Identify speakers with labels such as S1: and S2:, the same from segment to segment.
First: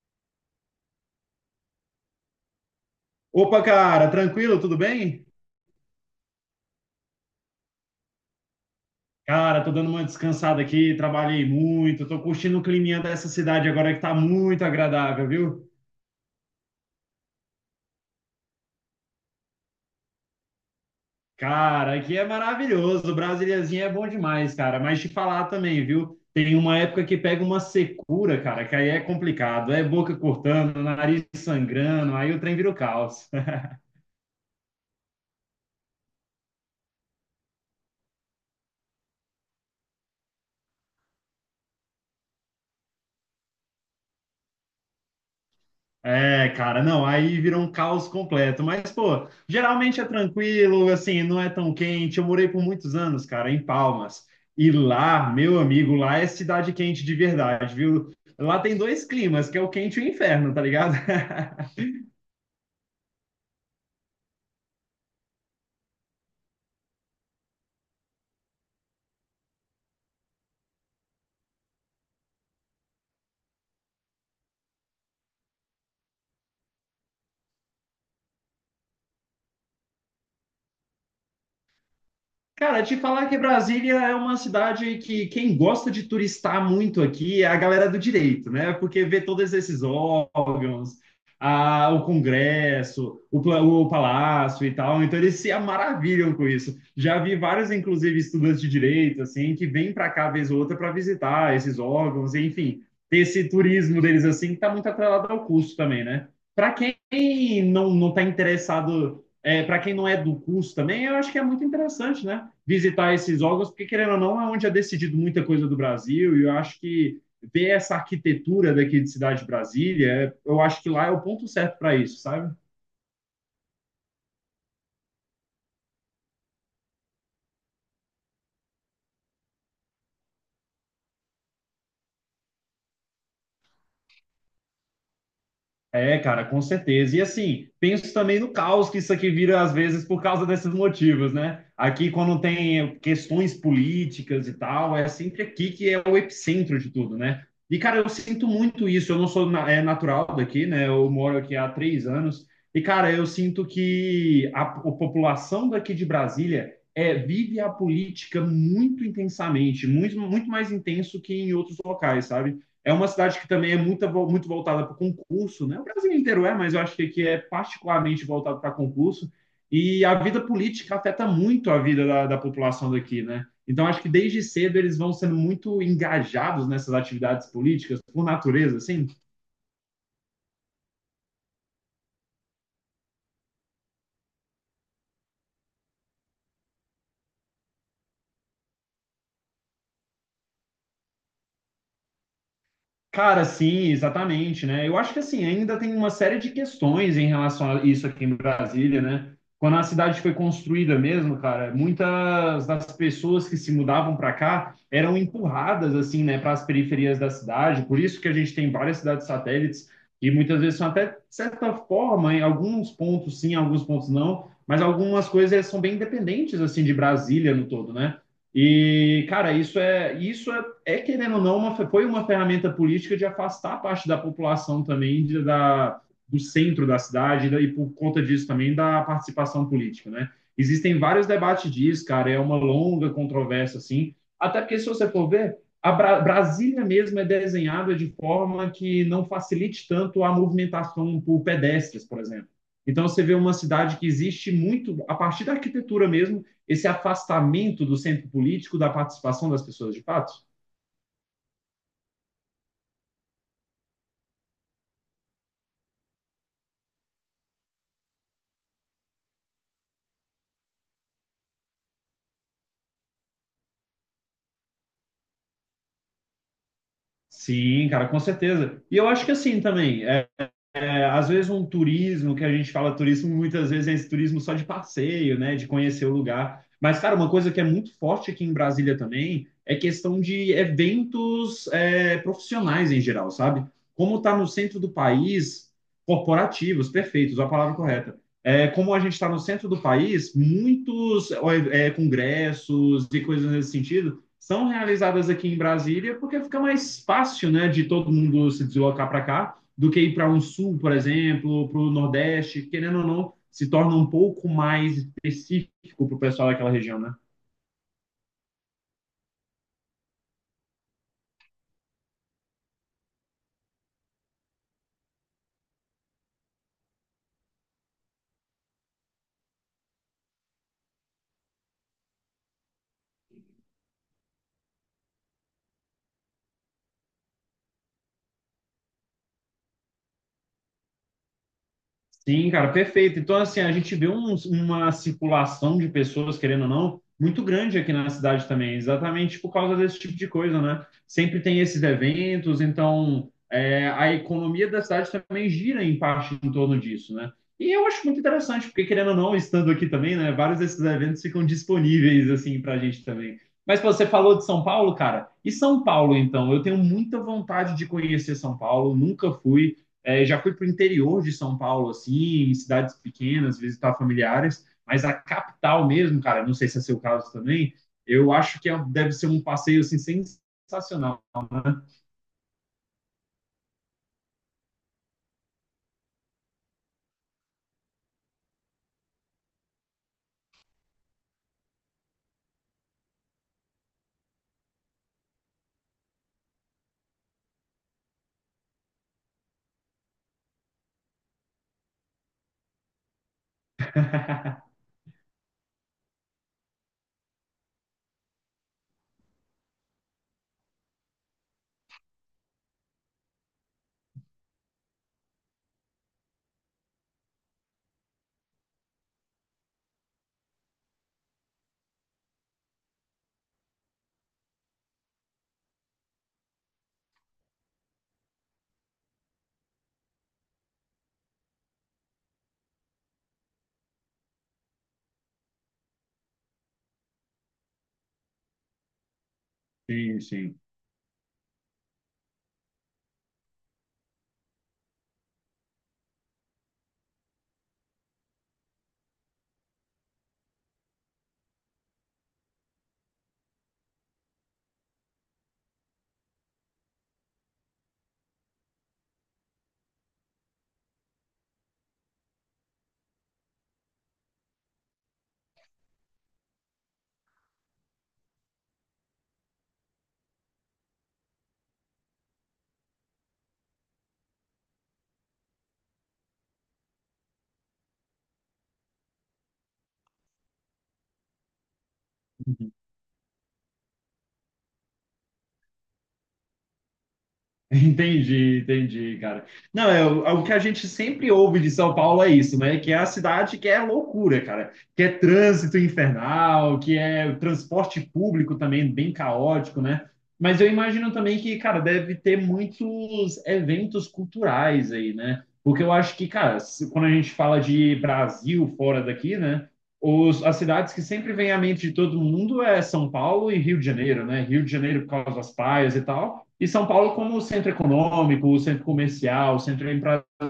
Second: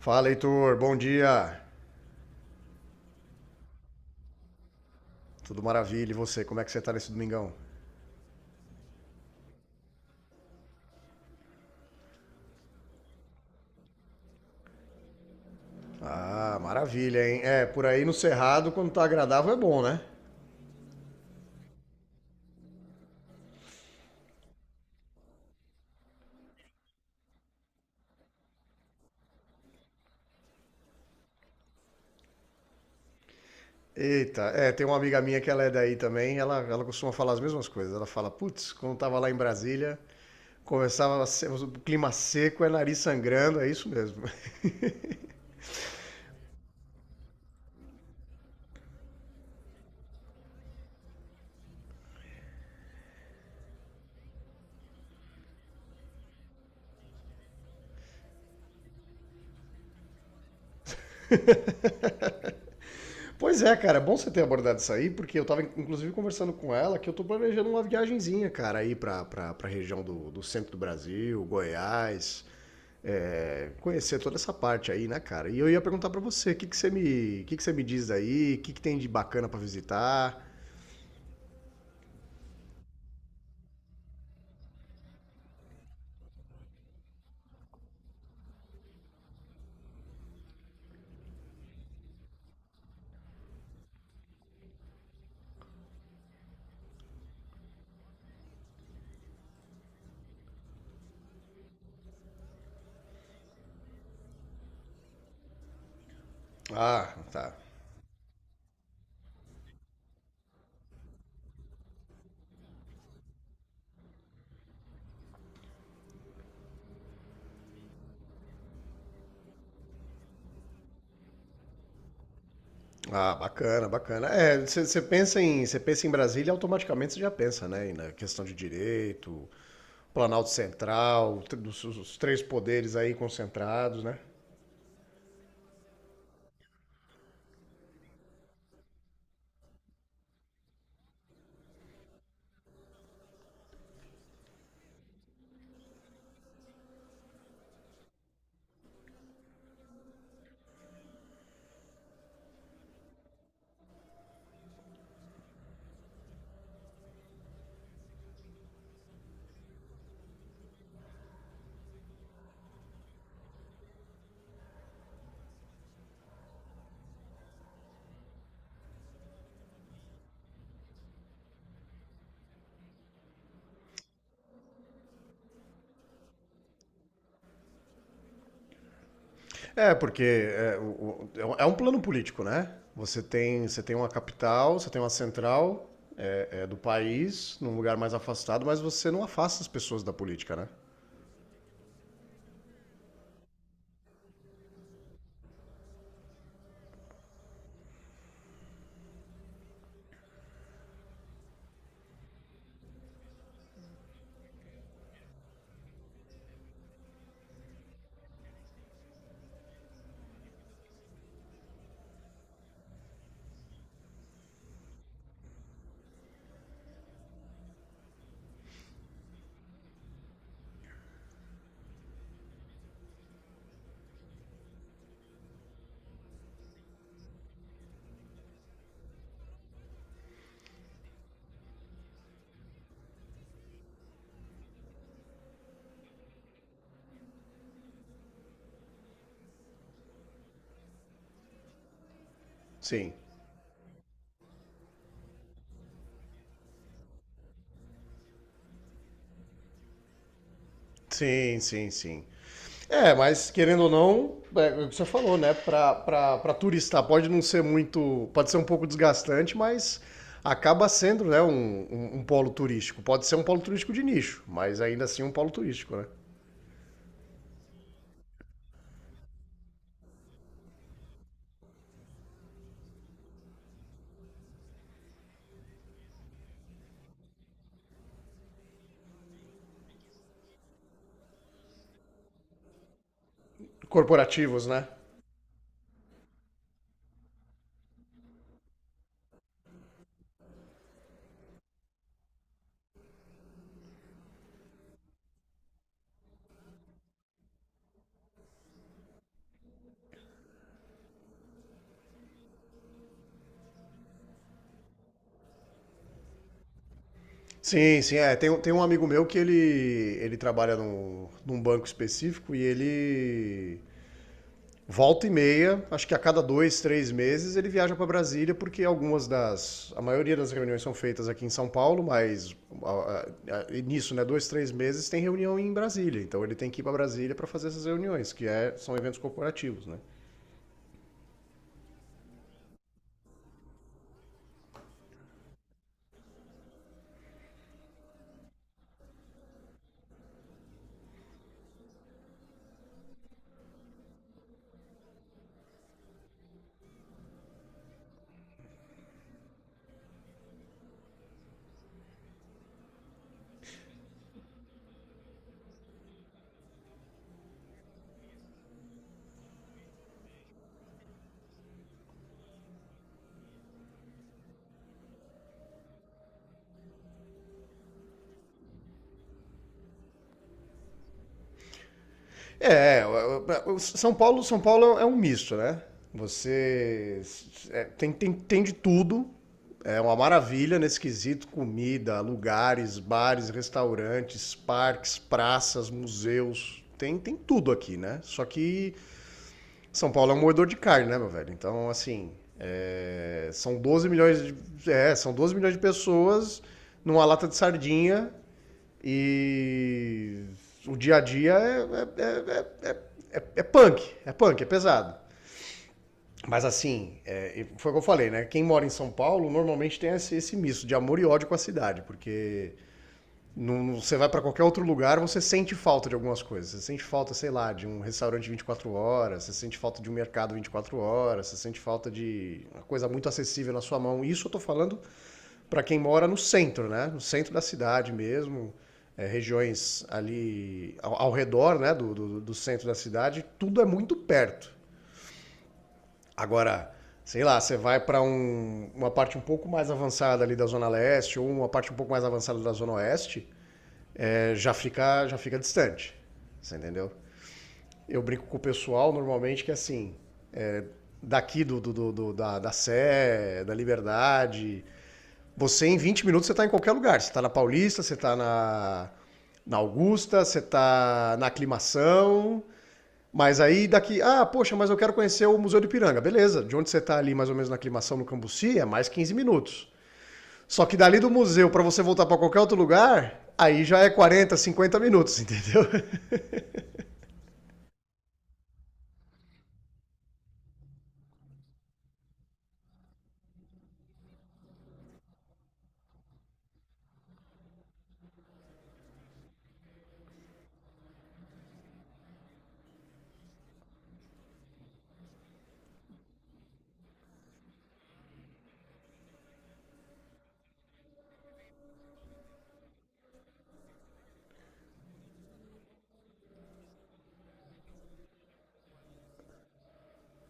S1: Fala, Heitor. Bom dia.
S2: Opa, cara, tranquilo, tudo bem?
S1: Tudo maravilha. E você? Como é que você tá nesse domingão?
S2: Cara, tô dando uma descansada aqui, trabalhei muito, tô curtindo o climinha dessa cidade agora que tá muito agradável, viu?
S1: Ah, maravilha, hein? É, por aí no Cerrado, quando tá agradável, é bom, né?
S2: Cara, aqui é maravilhoso, Brasíliazinha é bom demais, cara, mas te falar também, viu? Tem uma época que pega uma secura, cara, que aí é complicado, é boca cortando, nariz sangrando, aí o trem vira o caos.
S1: Eita, é, tem uma amiga minha que ela é daí também, ela costuma falar as mesmas coisas. Ela fala, putz, quando tava lá em Brasília, conversava, o clima seco, é nariz sangrando, é isso mesmo.
S2: É, cara, não, aí vira um caos completo. Mas, pô, geralmente é tranquilo, assim, não é tão quente. Eu morei por muitos anos, cara, em Palmas. E lá, meu amigo, lá é cidade quente de verdade, viu? Lá tem dois climas, que é o quente e o inferno, tá ligado?
S1: Pois é, cara, é bom você ter abordado isso aí, porque eu tava inclusive conversando com ela que eu tô planejando uma viagenzinha, cara, aí pra região do centro do Brasil, Goiás, é, conhecer toda essa parte aí, né, cara? E eu ia perguntar pra você, o que, que você me diz aí? O que, que tem de bacana pra visitar?
S2: Cara, te falar que Brasília é uma cidade que quem gosta de turistar muito aqui é a galera do direito, né? Porque vê todos esses órgãos, o Congresso, o Palácio e tal, então eles se maravilham com isso. Já vi vários, inclusive, estudantes de direito, assim, que vêm para cá vez ou outra para visitar esses órgãos, enfim, ter esse turismo deles, assim, que está muito atrelado ao custo também, né? Para quem
S1: Ah, tá.
S2: não está interessado para quem não é do curso também, eu acho que é muito interessante, né? Visitar esses órgãos, porque querendo ou não, é onde é decidido muita coisa do Brasil, e eu acho que ver essa arquitetura daqui de Cidade de Brasília, eu acho que lá é o ponto certo para isso, sabe?
S1: Ah, bacana, bacana. É, você você pensa em Brasília, automaticamente você já pensa, né, na questão de direito, Planalto Central, os três poderes aí concentrados, né?
S2: É, cara, com certeza. E assim, penso também no caos que isso aqui vira às vezes por causa desses motivos, né? Aqui, quando tem questões políticas e tal, é sempre aqui que é o epicentro de tudo, né? E, cara, eu sinto muito isso. Eu não sou natural daqui, né? Eu moro aqui há 3 anos. E, cara, eu sinto que a população daqui de Brasília vive a política muito intensamente, muito, muito mais intenso que em outros locais, sabe? É uma cidade que também é muito, muito voltada para concurso, né? O Brasil inteiro é, mas eu acho que aqui é particularmente voltado para concurso. E a vida política afeta muito a vida da população daqui, né? Então, acho que desde cedo eles vão sendo muito engajados nessas atividades políticas, por natureza, assim.
S1: É, porque é um plano político, né? Você tem uma capital, você tem uma central do país, num lugar mais afastado, mas você não afasta as pessoas da política, né?
S2: Cara, sim, exatamente, né? Eu acho que assim, ainda tem uma série de questões em relação a isso aqui em Brasília, né? Quando a cidade foi construída mesmo, cara, muitas das pessoas que se mudavam para cá eram empurradas assim, né, para as periferias da cidade. Por isso que a gente tem várias cidades satélites e muitas vezes são até de certa forma, em alguns pontos sim, em alguns pontos não, mas algumas coisas são bem independentes assim de Brasília no todo, né? E, cara, querendo ou não, foi uma ferramenta política de afastar parte da população também da, do centro da cidade, né, e, por conta disso, também da participação política, né? Existem vários debates disso, cara, é uma longa controvérsia, assim, até porque, se você for ver, a Brasília mesmo é desenhada de forma que não facilite tanto a movimentação por pedestres, por exemplo. Então,
S1: Sim.
S2: você vê uma cidade que existe muito, a partir da arquitetura mesmo, esse afastamento do centro político, da participação das pessoas de fato.
S1: Sim, sim, sim. É, mas querendo ou não, é o que você falou, né? Pra turista pode não ser muito. Pode ser um pouco desgastante, mas acaba sendo, né, um polo turístico. Pode ser um polo turístico de nicho, mas ainda assim um polo turístico, né?
S2: Sim, cara, com certeza. E eu acho que assim também. Às vezes um turismo, que a gente fala turismo, muitas vezes é esse turismo só de passeio, né, de conhecer o lugar. Mas, cara, uma coisa que é muito forte aqui em Brasília também é questão de eventos profissionais em geral, sabe? Como está no
S1: Corporativos,
S2: centro
S1: né?
S2: do país, corporativos, perfeitos, a palavra correta. É, como a gente está no centro do país, muitos congressos e coisas nesse sentido são realizadas aqui em Brasília porque fica mais fácil, né, de todo mundo se deslocar para cá do que ir para um sul, por exemplo, para o Nordeste, querendo ou não, se torna um pouco mais específico para o pessoal daquela região, né?
S1: Sim, sim, é. Tem um amigo meu que ele trabalha num banco específico e ele volta e meia, acho que a cada dois, três meses, ele viaja para Brasília, porque algumas das. A maioria das reuniões são feitas aqui em São Paulo, mas a- nisso, né, dois, três meses tem reunião em Brasília. Então ele tem que ir para Brasília para fazer essas reuniões, que é, são eventos corporativos, né?
S2: Sim, cara, perfeito. Então, assim, a gente vê uma circulação de pessoas, querendo ou não, muito grande aqui na cidade também, exatamente por causa desse tipo de coisa, né? Sempre tem esses eventos, então a economia da cidade também gira em parte em torno disso, né? E eu acho muito interessante, porque querendo ou não, estando aqui também, né, vários desses eventos ficam disponíveis, assim, pra gente também. Mas pô, você falou de São Paulo, cara, e São Paulo, então? Eu tenho muita vontade de conhecer São Paulo, nunca fui. É, já fui para o interior de São Paulo, assim, em cidades pequenas, visitar familiares, mas a capital mesmo, cara, não sei se é seu caso também, eu acho que deve ser um passeio assim, sensacional. Né?
S1: É, São Paulo é um misto, né? Você tem de tudo. É uma maravilha nesse quesito: comida, lugares, bares, restaurantes, parques, praças, museus. Tem tudo aqui, né? Só que São Paulo é um moedor de carne, né, meu velho? Então, assim, é, são 12 milhões de pessoas numa lata de sardinha e o dia a dia é punk, é punk, é pesado. Mas assim, é, foi o que eu falei, né? Quem mora em São Paulo normalmente tem esse misto de amor e ódio com a cidade, porque não, você vai para qualquer outro lugar, você sente falta de algumas coisas. Você sente falta, sei lá, de um restaurante 24 horas, você sente falta de um mercado 24 horas, você sente falta de uma coisa muito acessível na sua mão. Isso eu tô falando para quem mora no centro, né? No centro da cidade mesmo. É, regiões
S2: Sim, sim.
S1: ali ao redor né, do centro da cidade, tudo é muito perto. Agora, sei lá, você vai para uma parte um pouco mais avançada ali da Zona Leste ou uma parte um pouco mais avançada da Zona Oeste, já fica distante. Você entendeu? Eu brinco com o pessoal normalmente que é assim, daqui da Sé, da Liberdade, você em 20 minutos você tá em qualquer lugar. Você tá na Paulista, você tá na Augusta, você tá na Aclimação. Mas aí daqui, ah, poxa, mas eu quero conhecer o Museu do Ipiranga. Beleza, de onde você está ali mais ou menos na aclimação no Cambuci é mais 15 minutos. Só que dali do museu para você voltar para qualquer outro lugar, aí já é 40 50 minutos, entendeu?
S2: Entendi, entendi, cara. Não, é, o é o que a gente sempre ouve de São Paulo é isso, né? Que é a cidade que é loucura, cara. Que é trânsito infernal, que é transporte público também bem caótico, né? Mas eu imagino também que, cara, deve ter muitos eventos culturais aí, né? Porque eu acho que, cara, quando a gente fala de Brasil fora daqui, né? As cidades que sempre vem à mente de todo mundo é São Paulo e Rio de Janeiro, né? Rio de Janeiro por causa das praias e tal. E São Paulo como centro econômico, centro comercial, centro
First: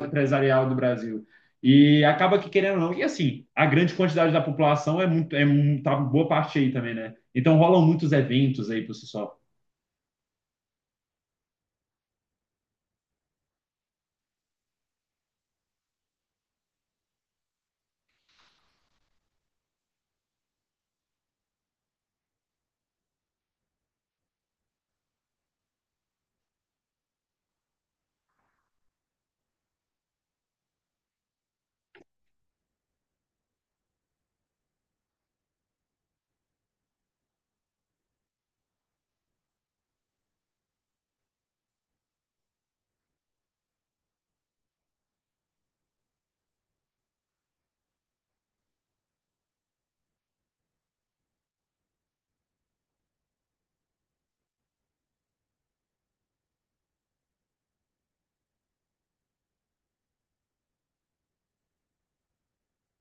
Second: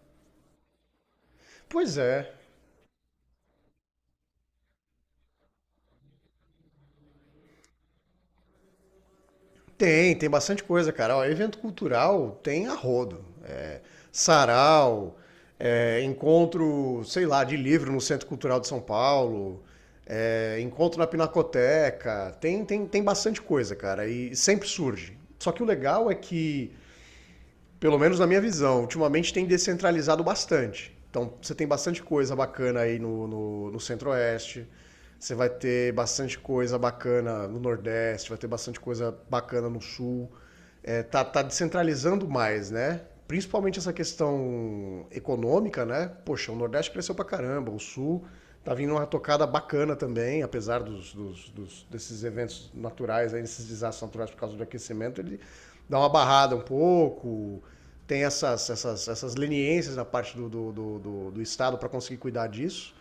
S2: empresarial do Brasil.
S1: Pois
S2: E
S1: é.
S2: acaba que querendo ou não, e assim, a grande quantidade da população é muito, tá boa parte aí também, né? Então rolam muitos eventos aí por si só.
S1: Tem bastante coisa, cara. Ó, evento cultural tem a rodo. É, sarau, é, encontro, sei lá, de livro no Centro Cultural de São Paulo, é, encontro na Pinacoteca. Tem bastante coisa, cara. E sempre surge. Só que o legal é que, pelo menos na minha visão, ultimamente tem descentralizado bastante. Então você tem bastante coisa bacana aí no Centro-Oeste. Você vai ter bastante coisa bacana no Nordeste, vai ter bastante coisa bacana no Sul. É, tá descentralizando mais, né? Principalmente essa questão econômica, né? Poxa, o Nordeste cresceu pra caramba, o Sul tá vindo uma tocada bacana também, apesar desses eventos naturais, aí, desses desastres naturais por causa do aquecimento, ele dá uma barrada um pouco, tem essas leniências da parte do Estado para conseguir cuidar disso.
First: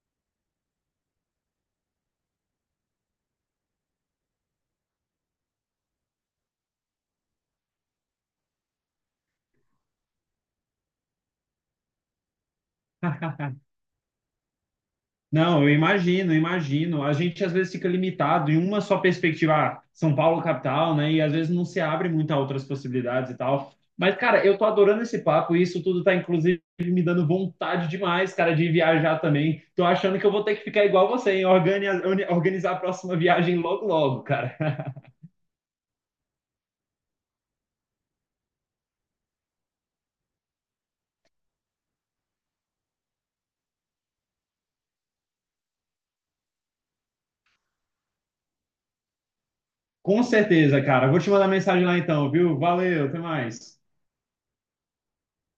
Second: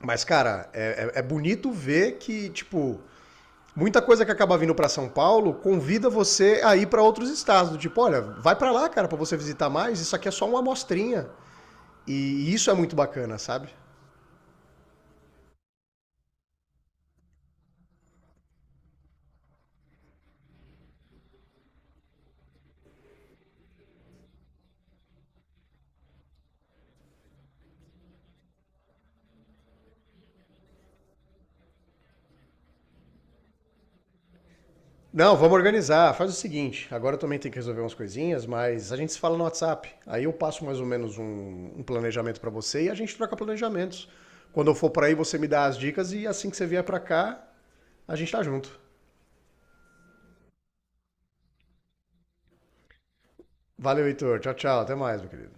S1: Mas, cara, é bonito ver que, tipo, muita coisa que acaba vindo para São Paulo convida você a ir para outros estados. Tipo, olha, vai para lá, cara, para você visitar mais. Isso aqui é só uma amostrinha. E isso é muito bacana, sabe?
S2: Não, eu imagino, eu imagino. A gente às vezes fica limitado em uma só perspectiva, ah, São Paulo capital, né? E às vezes não se abre muito a outras possibilidades e tal. Mas, cara, eu tô adorando esse papo e isso tudo tá, inclusive, me dando vontade demais, cara, de viajar também. Tô achando que eu vou ter que ficar igual você, hein? Organizar a próxima viagem logo, logo, cara.
S1: Não, vamos organizar. Faz o seguinte, agora eu também tenho que resolver umas coisinhas, mas a gente se fala no WhatsApp. Aí eu passo mais ou menos um planejamento para você e a gente troca planejamentos. Quando eu for para aí, você me dá as dicas e assim que você vier para cá, a gente tá junto.
S2: Com certeza, cara. Vou te mandar mensagem lá então, viu? Valeu, até mais.
S1: Valeu, Heitor. Tchau, tchau. Até mais, meu querido.